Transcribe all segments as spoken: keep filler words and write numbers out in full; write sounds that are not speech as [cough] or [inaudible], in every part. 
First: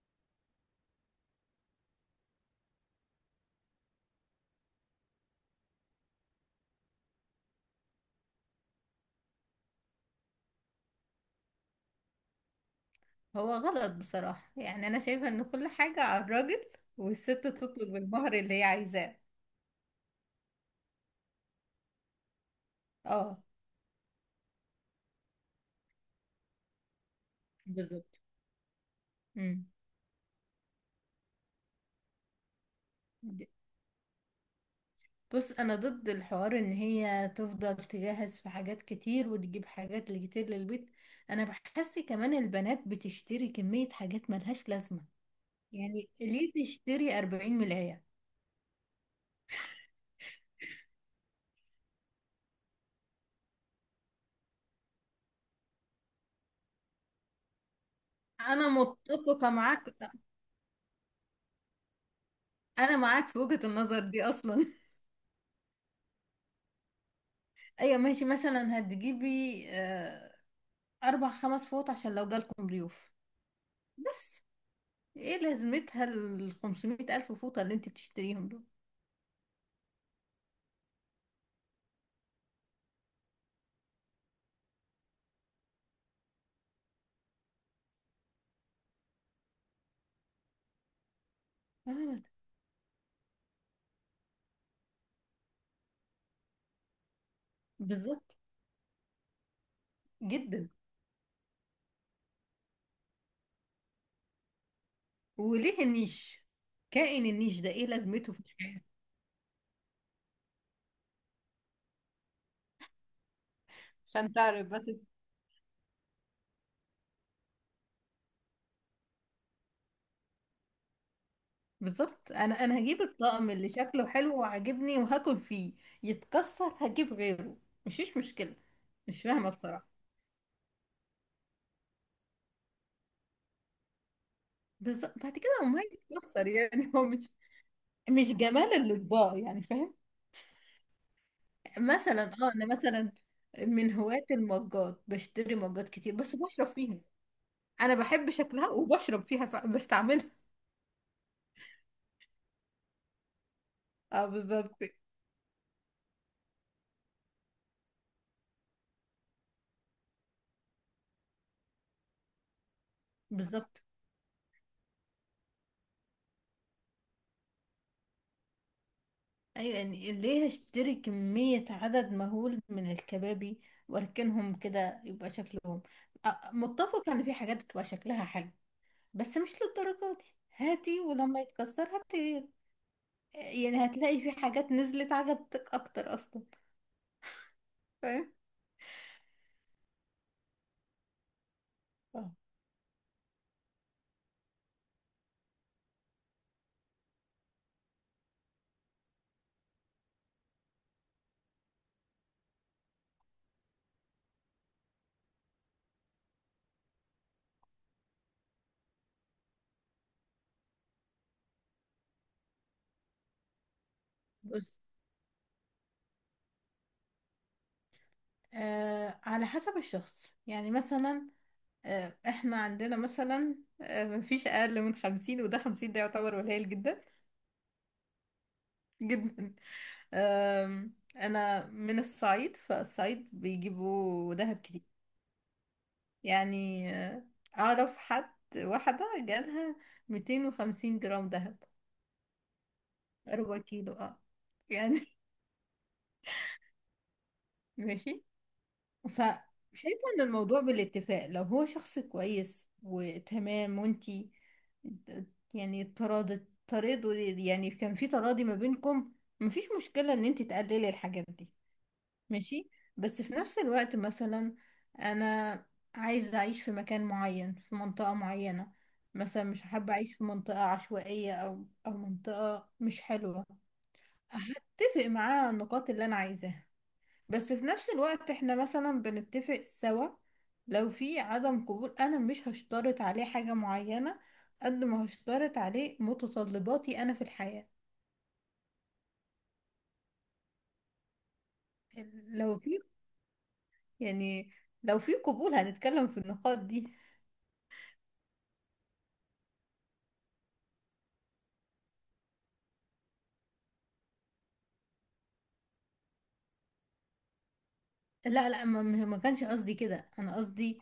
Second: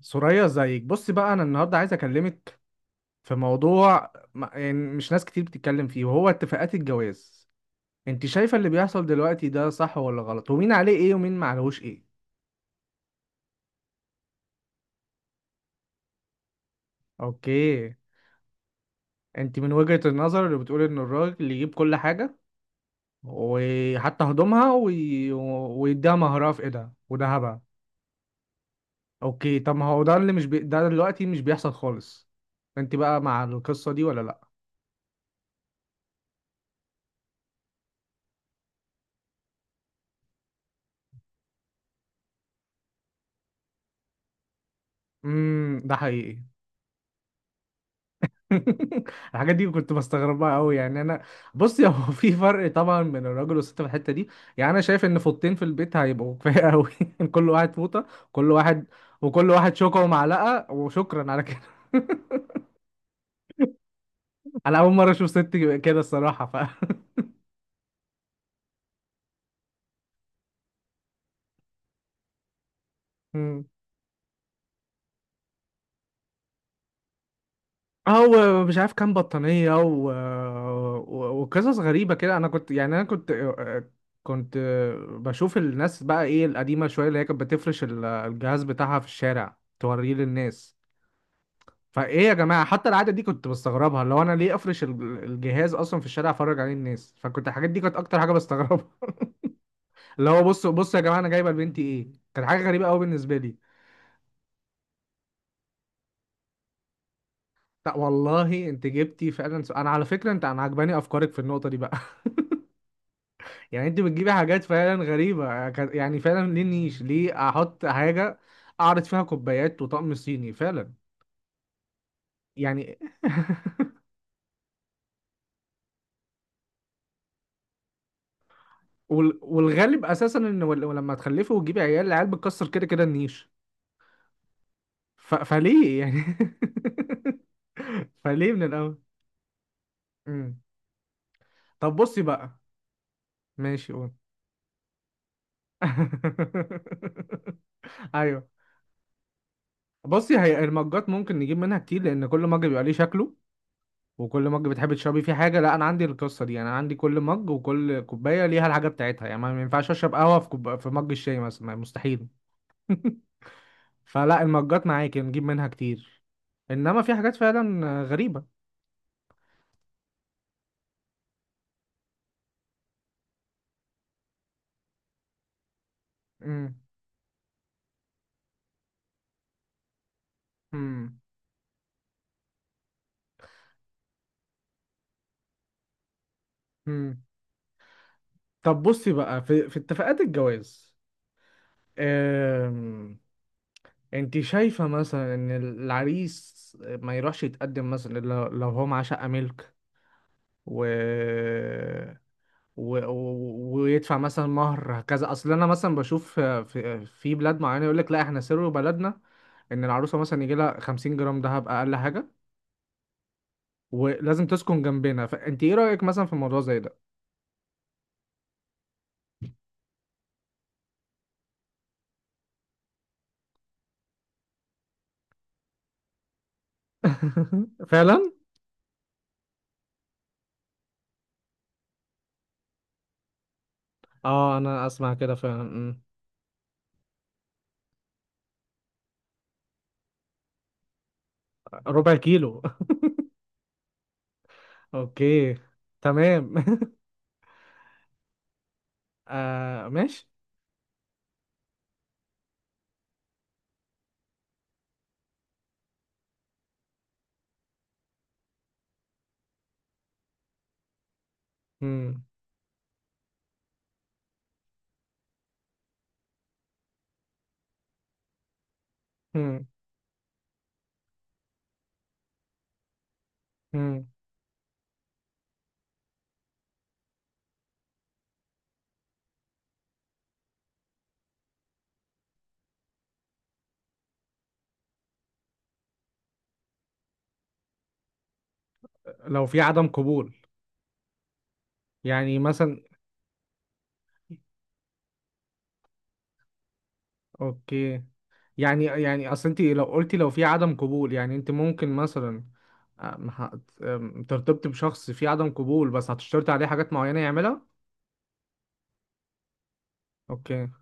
سوريا زيك بصي بقى انا النهارده عايز اكلمك في موضوع م- يعني مش ناس كتير بتتكلم فيه، وهو اتفاقات الجواز. انت شايفه اللي بيحصل دلوقتي ده صح ولا غلط، ومين عليه ايه ومين ما عليهوش ايه؟ هو غلط بصراحة، يعني أنا شايفة إن كل حاجة على الراجل والست اوكي. تطلب المهر اللي هي عايزاه. انت من وجهة النظر اللي بتقول ان الراجل يجيب كل حاجه، اه، وحتى هدومها وي... ويديها مهرها في ايدها وذهبها. بالظبط. اوكي، مم. طب ما هو ده اللي مش بي... ده دلوقتي مش بيحصل خالص. انت بقى د- مع القصه دي ولا لا؟ بص، أنا ضد الحوار إن هي تفضل تجهز في حاجات كتير وتجيب حاجات كتير للبيت. أنا بحس كمان البنات بتشتري كمية حاجات ملهاش لازمة. امم، ده يعني حقيقي. ليه تشتري أربعين ملاية؟ [laughs] الحاجات دي كنت بستغربها قوي يعني انا. بص، هو [laughs] في فرق طبعا بين الراجل والست في الحته دي. يعني انا شايف ان فوطتين في البيت هيبقوا كفايه قوي. [laughs] كل واحد فوطه، كل أنا واحد، وكل متفقة واحد معاك. شوكه ومعلقه وشكرا على كده. [laughs] أنا معاك في وجهة النظر دي أصلا. انا اول مره اشوف ست كده، الصراحه، ف [laughs] [laughs] أيوة ماشي، مثلا هتجيبي آه، أربع خمس فوط عشان لو جالكم ضيوف، مم. بس. ايه لازمتها ال خمسمية ألف فوطة اللي انت بتشتريهم دول؟ او مش عارف كام بطانيه و... و... وقصص غريبه كده. انا كنت، يعني انا كنت كنت بشوف الناس بقى ايه، القديمه شويه اللي هي كانت بتفرش ال- الجهاز بتاعها في الشارع توريه للناس. آه، فايه يا جماعه، حتى العاده دي كنت بستغربها، اللي هو انا ليه افرش ال- الجهاز اصلا في الشارع افرج عليه الناس؟ فكنت الحاجات دي كانت اكتر حاجه بالظبط. بستغربها. [laughs] اللي هو جدا. بصوا بصوا يا جماعه انا جايبه لبنتي ايه. كانت حاجه غريبه قوي بالنسبه لي. وليه النيش؟ كائن النيش ده ايه لا لازمته في والله الحياة؟ انت جبتي فعلا، س- انا على فكره انت، انا عجباني افكارك في النقطه دي بقى. [laughs] يعني انت بتجيبي عشان حاجات تعرف بس. فعلا غريبه. كان- يعني فعلا ليه نيش، ليه احط حاجه اعرض فيها كوبايات وطقم صيني فعلا؟ بالظبط، انا انا يعني هجيب الطقم اللي [laughs] شكله حلو وعاجبني وهاكل فيه. يتكسر هجيب غيره. مفيش مشكلة. مش وال- فاهمة بصراحة. والغالب اساسا ان ول- لما تخلفي وتجيبي عيال، العيال بتكسر كده كده النيش. بالظبط، بعد ف... كده هو ما فليه يعني؟ يتكسر، يعني [laughs] هو مش [laughs] مش فليه من جمال الاول؟ الأطباق، يعني فاهم. مم. طب بصي مثلا اه بقى، انا مثلا ماشي من قول. هواة المجات، بشتري مجات كتير بس بشرب [laughs] فيها. انا بحب ايوه. شكلها وبشرب فيها فبستعملها. بصي، هي المجات ممكن نجيب منها كتير، لان كل مج بيبقى ليه شكله، [laughs] اه، وكل مج بالظبط. بتحبي تشربي فيه حاجه. لا انا عندي القصه دي، يعني انا عندي كل مج وكل كوبايه ليها الحاجه بتاعتها. يعني ما ما ينفعش اشرب قهوه في كوب... في مج الشاي مثلا، ما- مستحيل. بالظبط، فلا، المجات معاكي نجيب منها كتير، انما في حاجات فعلا غريبه. ايوه، يعني ليه هشتري كمية عدد مهول من الكبابي واركنهم كده يبقى شكلهم؟ آه، امم، متفق ان في حاجات بتبقى شكلها حلو، بس مش للدرجة دي. هاتي، امم. ولما يتكسر هاتي. يعني هتلاقي في حاجات نزلت عجبتك اكتر اصلا، فاهم. طب بصي بقى، في في اتفاقات الجواز، آه. أم... انت شايفة مثلا ان العريس ما يروحش يتقدم مثلا إلا لو لو هو معاه شقة ملك، و... و... و... ويدفع مثلا مهر كذا؟ اصل انا مثلا بشوف في، في بلاد معينة يقول لك لا احنا سر بلدنا ان العروسة مثلا يجي لها خمسين جرام دهب اقل حاجة، ولازم بس تسكن جنبنا. فانت ايه رأيك مثلا في موضوع زي ده؟ آه، على حسب الشخص، يعني مثلا، آه احنا عندنا مثلا، آه مفيش اقل من خمسين، وده خمسين ده يعتبر قليل جدا. [laughs] فعلا. [laughs] جدا. آه. انا من الصعيد، فالصعيد بيجيبوا دهب اه كتير. انا اسمع كده فعلا، أمم. يعني آه، اعرف حد واحدة جالها ميتين وخمسين جرام دهب. ربع كيلو. ربع كيلو، اه. [laughs] يعني اوكي، تمام. [laughs] [laughs] ماشي، آه فشايفة ان ماشي. الموضوع بالاتفاق، لو هو شخص كويس وتمام وانتي، يعني تراضي، تراضوا، يعني كان في تراضي ما بينكم، مفيش مشكلة ان انتي تقللي الحاجات دي، مم. ماشي. بس في نفس الوقت مثلا، انا عايزة اعيش في مكان معين، في منطقة معينة. مثلا مش مم. حابة اعيش في منطقة عشوائية، او او منطقة مش حلوة. مم. هتفق معاه على النقاط اللي انا عايزاها. بس في نفس الوقت احنا مثلا بنتفق سوا. لو في عدم قبول انا مش هشترط عليه حاجة معينة، قد ما هشترط عليه متطلباتي انا في الحياة. لو في عدم قبول يعني لو في مثلا. يعني لو في قبول هنتكلم في النقاط دي. اوكي. يعني يعني اصل انت لو قلتي لو في عدم قبول، يعني انت ممكن مثلا، أم، هت- أم، ترتبطي بشخص في عدم قبول بس هتشترطي عليه حاجات معينة يعملها؟ لا لا، ما, ما كانش قصدي كده، انا اوكي. قصدي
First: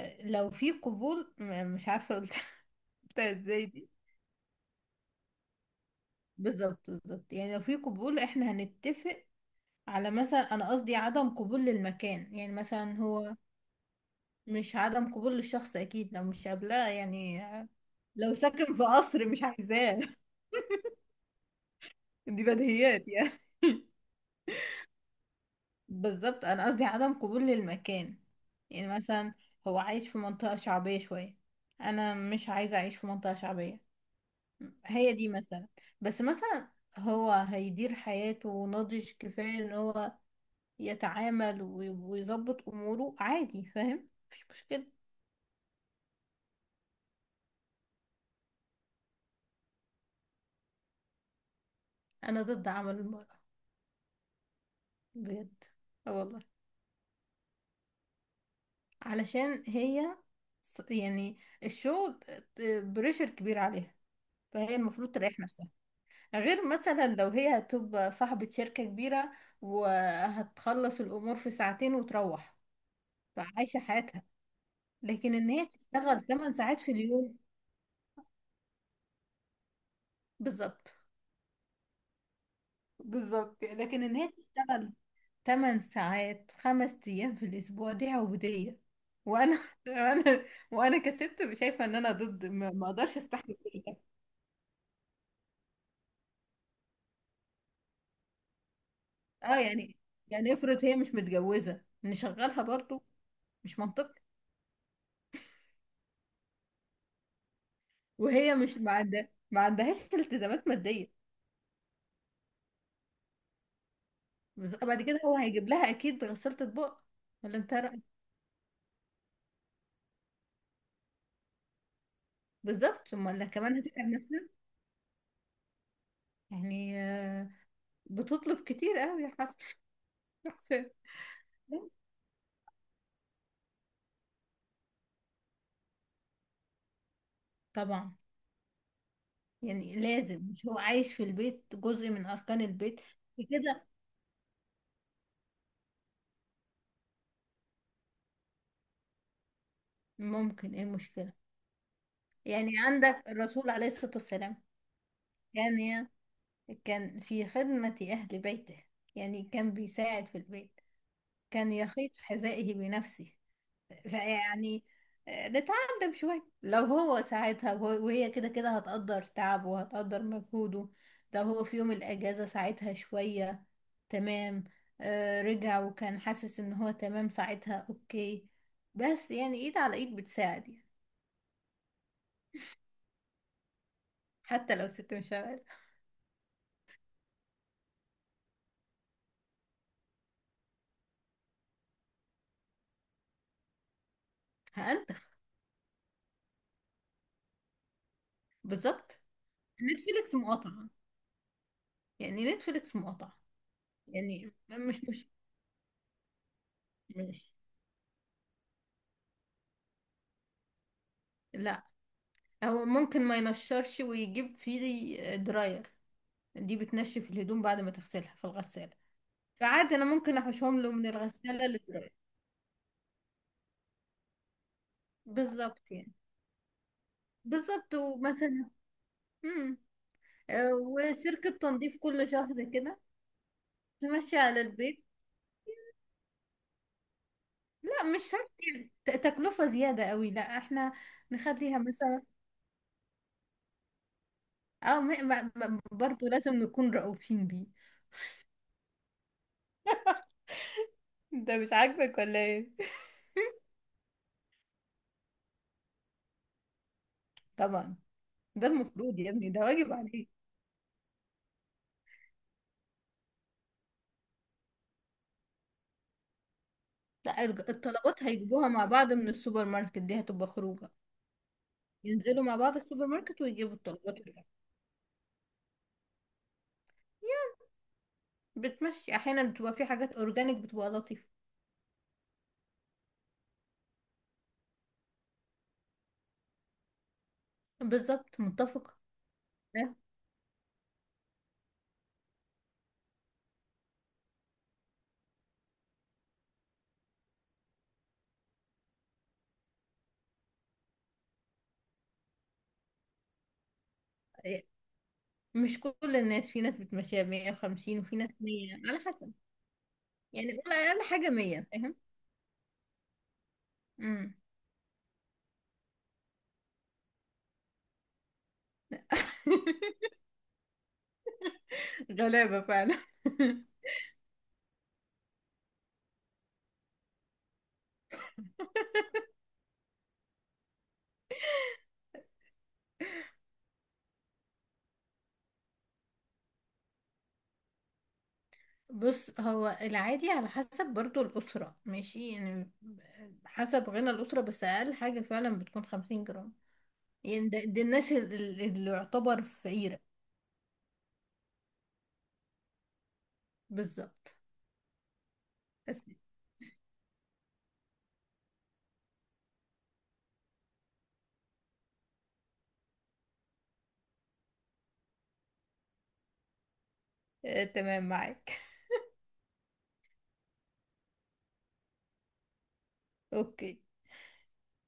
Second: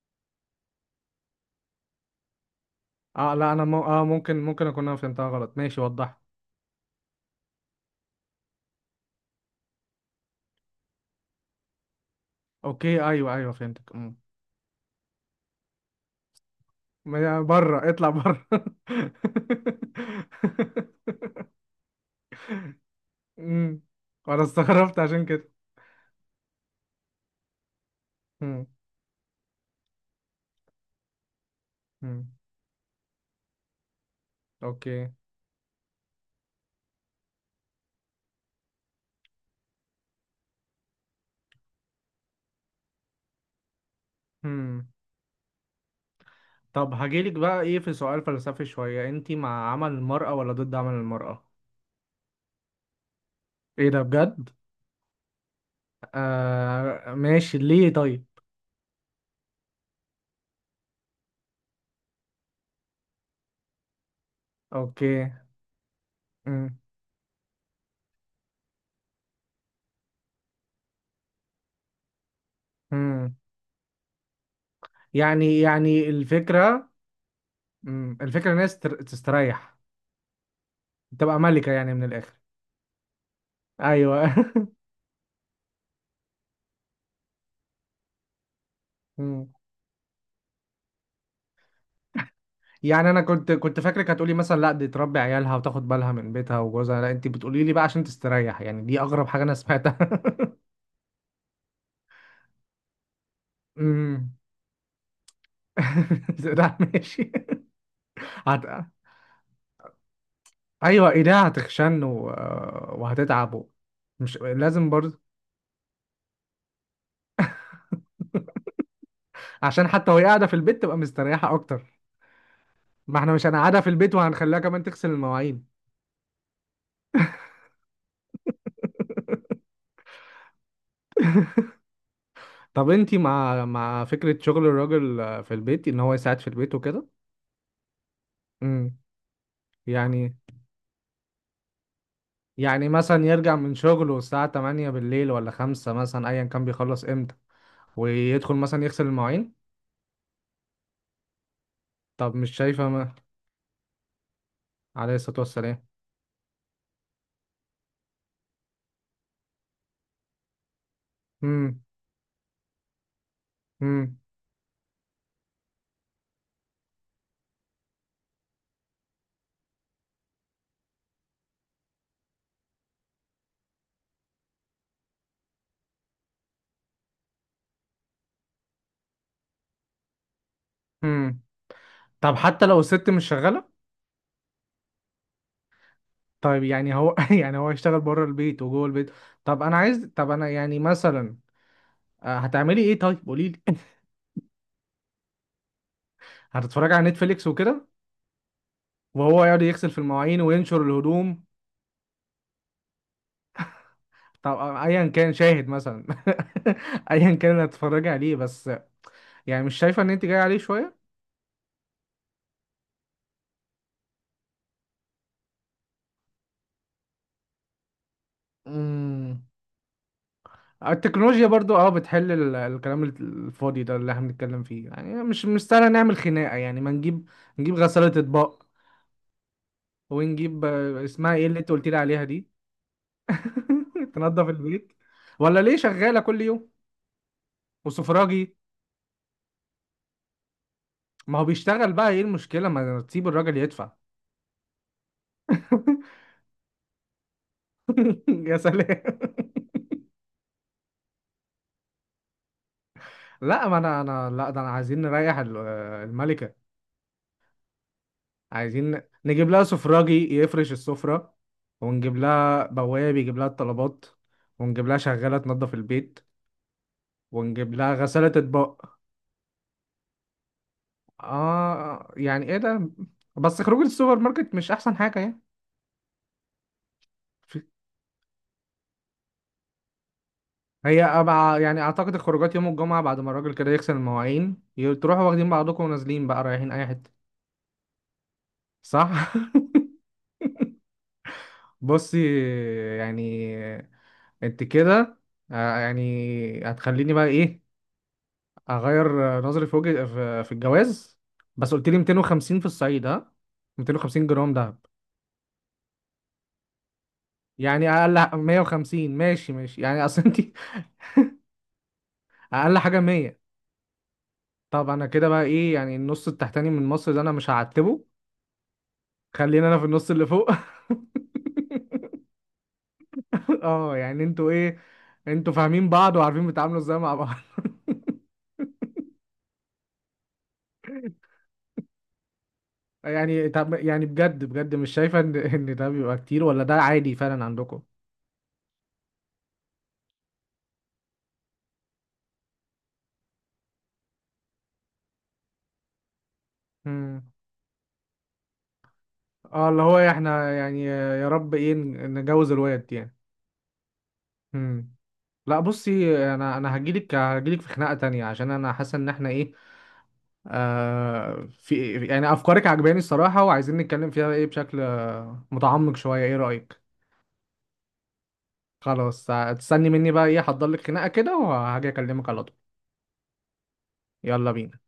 آه، لو في قبول، م- مش عارفة قلت [laughs] قلتها اه لا، انا ازاي م... دي. اه، ممكن ممكن اكون انا فهمتها غلط. ماشي، وضحت. بالظبط بالظبط، يعني لو في قبول احنا هنتفق على مثلا، انا قصدي عدم قبول للمكان، يعني مثلا اوكي، ايوه هو ايوه، فهمتك. مم. مش عدم قبول للشخص، اكيد لو مش قابلاه ما- يعني. بره، اطلع لو بره. ساكن في قصر مش عايزاه. [laughs] [laughs] دي بديهيات يعني. مم. انا استغربت عشان كده. بالظبط، انا قصدي عدم قبول للمكان. مم. يعني مثلا هو عايش في منطقة شعبية شوية، انا مم. مش عايزة اعيش في منطقة شعبية. اوكي. هي دي مثلا. بس مثلا هو هيدير حياته ناضج كفاية ان هو يتعامل وي- ويظبط اموره عادي، فاهم، مفيش مشكلة. طب هجيلك بقى ايه، في سؤال فلسفي شوية، انتي مع عمل المرأة ولا ضد عمل المرأة؟ انا ضد عمل المرأة. ايه ده، بجد؟ بجد. آه والله. آه ماشي، ليه طيب؟ علشان هي ص- يعني الشغل بريشر كبير عليها، فهي المفروض اوكي. تريح نفسها. غير مم. مثلا لو هي هتبقى صاحبة شركة كبيرة وهتخلص الأمور في ساعتين وتروح، مم. فعايشة حياتها. لكن إن يعني هي يعني تشتغل ثمان ساعات الفكرة، في اليوم. مم، الفكرة ان هي تستر- تستريح، بالظبط. تبقى ملكة يعني من الآخر. بالظبط، لكن إن هي ايوه. [laughs] تشتغل ثمان ساعات خمس أيام في الأسبوع دي عبودية. مم. وأنا [laughs] وأنا وأنا كست شايفة إن أنا ضد، ما ما يعني أقدرش انا كنت أستحمل كنت كده. فاكرك هتقولي مثلا لا دي تربي عيالها وتاخد بالها من بيتها وجوزها، لا انتي بتقولي لي بقى عشان تستريح. يعني دي اغرب حاجة انا اه، يعني سمعتها. يعني افرض هي مش متجوزة نشغلها برضو؟ مش [laughs] منطقي. مم. [laughs] ده ماشي. وهي هت... مش ما عندها ما عندهاش [laughs] التزامات مادية. ايوه، ايديها هتخشن و... وهتتعب، و... مش بز- لازم بعد كده برضه. هو هيجيب لها اكيد غسالة اطباق، ولا انت رأيك؟ عشان حتى وهي قاعده في البيت تبقى مستريحه اكتر. بالظبط، ما احنا امال مش لا كمان هنقعدها في هتتعب البيت نفسها. وهنخليها كمان تغسل المواعين. يعني آه، بتطلب كتير قوي يا حسن، [laughs] [laughs] يا حسام. لا. طب انتي مع مع فكره شغل الراجل في البيت، ان هو يساعد في البيت وكده؟ طبعا. امم. يعني يعني، لازم، مش هو عايش في البيت جزء من اركان يعني البيت. مثلا يرجع من كده شغله الساعه تمانية بالليل ولا خمسة مثلا، ايا كان بيخلص امتى، ويدخل مثلا يغسل المواعين. ممكن، ايه المشكلة؟ طب مش يعني شايفه ما... عندك الرسول عليه الصلاة والسلام عليه الصلاه والسلام. كان، كان في خدمة أهل بيته. يعني كان بيساعد في البيت. كان امم. يخيط حذائه بنفسه. امم. فيعني آه، نتعلم شوية. لو هو ساعدها وهو- وهي كده كده هتقدر تعبه وهتقدر مجهوده. لو هو في يوم الأجازة ساعدها شوية، تمام. آه، رجع وكان حاسس إن هو تمام، ساعتها أوكي. بس يعني إيد على إيد بتساعد يعني. امم. طب حتى لو الست مش شغاله. حتى لو ست مش شغالة. طيب يعني هو [laughs] يعني هو يشتغل بره البيت وجوه البيت. طب انا عايز، طب انا يعني مثلا، آه، هتعملي ايه طيب؟ قولي لي. هأنتخ. [laughs] هتتفرجي على نتفليكس وكده، بالظبط. وهو يقعد يغسل في نتفليكس المواعين وينشر مقاطعة، الهدوم؟ يعني نتفليكس مقاطعة، طب يعني آه، مش ايا مش كان شاهد مثلا، [laughs] ايا كان مش اللي هتتفرجي عليه، بس يعني مش شايفه ان انت جاي عليه شويه؟ لا، هو ممكن ما ينشرش ويجيب فيه دراير. دي بتنشف الهدوم بعد ما تغسلها في الغسالة. امم. فعادي انا ممكن احوشهم له من التكنولوجيا الغسالة برضو اه للدراير. بتحل ال- الكلام الفاضي ده اللي احنا بنتكلم فيه، يعني مش مش سهل بالظبط يعني، نعمل خناقه. يعني ما نجيب، نجيب بالظبط غساله اطباق، ومثلا. امم. ونجيب آه، آه، اسمها ايه وشركة اللي انت قلت تنظيف لي عليها كل دي؟ شهر كده، [laughs] تمشي تنظف على البيت، البيت. ولا ليه شغالة كل يوم؟ لا مش شرط، وسفراجي. يعني ت- تكلفة زيادة قوي. لا احنا ما هو نخليها بيشتغل، بقى ايه مثلا، المشكلة؟ ما تسيب الراجل يدفع. او م- ب- ب- [laughs] برضه لازم نكون رؤوفين بيه. يا سلام. انت مش عاجبك ولا ايه؟ لا، ما انا انا لا، ده انا عايزين نريح ال- الملكة. [laughs] طبعا. ده عايزين المفروض يا نجيب ابني ده لها واجب عليك. سفراجي يفرش السفرة، ونجيب لها بواب يجيب لها الطلبات، ونجيب لها شغالة تنظف البيت، لا، الج- ونجيب لها الطلبات غسالة هيجيبوها مع اطباق. بعض من السوبر ماركت، دي هتبقى خروجة. اه ينزلوا يعني مع ايه بعض ده؟ السوبر ماركت بس ويجيبوا خروج الطلبات السوبر ويرجعوا. ماركت مش احسن حاجة يعني. بتمشي احيانا، بتبقى في حاجات اورجانيك بتبقى هي لطيفة. أبع... يعني اعتقد الخروجات يوم الجمعة بعد ما الراجل كده يغسل المواعين، ي- تروحوا واخدين بعضكم ونازلين بقى رايحين اي حتة. بالظبط، متفقة. صح؟ ها؟ [laughs] بصي، يعني انت كده، آه، يعني هتخليني بقى ايه اغير آه، نظري في وجه في في الجواز. بس قلت لي ميتين وخمسين في الصعيد ها؟ ميتين وخمسين جرام إيه، دهب؟ مش كل الناس، في ناس بتمشيها يعني مية وخمسين، وفي ناس اقل مئة، على مية وخمسين، حسب. ماشي ماشي يعني، اصل انت. يعني قول [laughs] اقل حاجة مية، فاهم. اقل حاجة مية. امم. طب انا كده بقى ايه، يعني النص التحتاني من مصر ده انا مش هعتبه، خلينا انا في [laughs] النص اللي فوق. [laughs] غلابة فعلا. [laughs] اه يعني انتوا ايه، انتوا فاهمين بعض وعارفين بتتعاملوا ازاي مع بعض. [laughs] يعني طب يعني، بجد بجد مش شايفه ان ان ده بيبقى كتير، ولا ده عادي فعلا عندكم؟ بص هو العادي على حسب برضو الأسرة، ماشي يعني حسب غنى الأسرة، بس أقل حاجة فعلا بتكون خمسين جرام. امم. يعني ده, ده الناس، ال- ال- اللي يعتبر اه، اللي هو فقيرة. احنا يعني يا رب ايه ن- نجوز الواد يعني. بالظبط. امم. لا بس بصي، انا انا هجيلك هجيلك في خناقه تانية، عشان انا حاسه ان احنا ايه، آه في يعني افكارك عجباني الصراحه وعايزين نتكلم فيها ايه بشكل آه، متعمق شويه. ايه رايك؟ آه، تمام معاك. [laughs] خلاص، هتستني مني بقى ايه، هحضر لك خناقه كده وهاجي اكلمك على طول. اوكي. يلا بينا.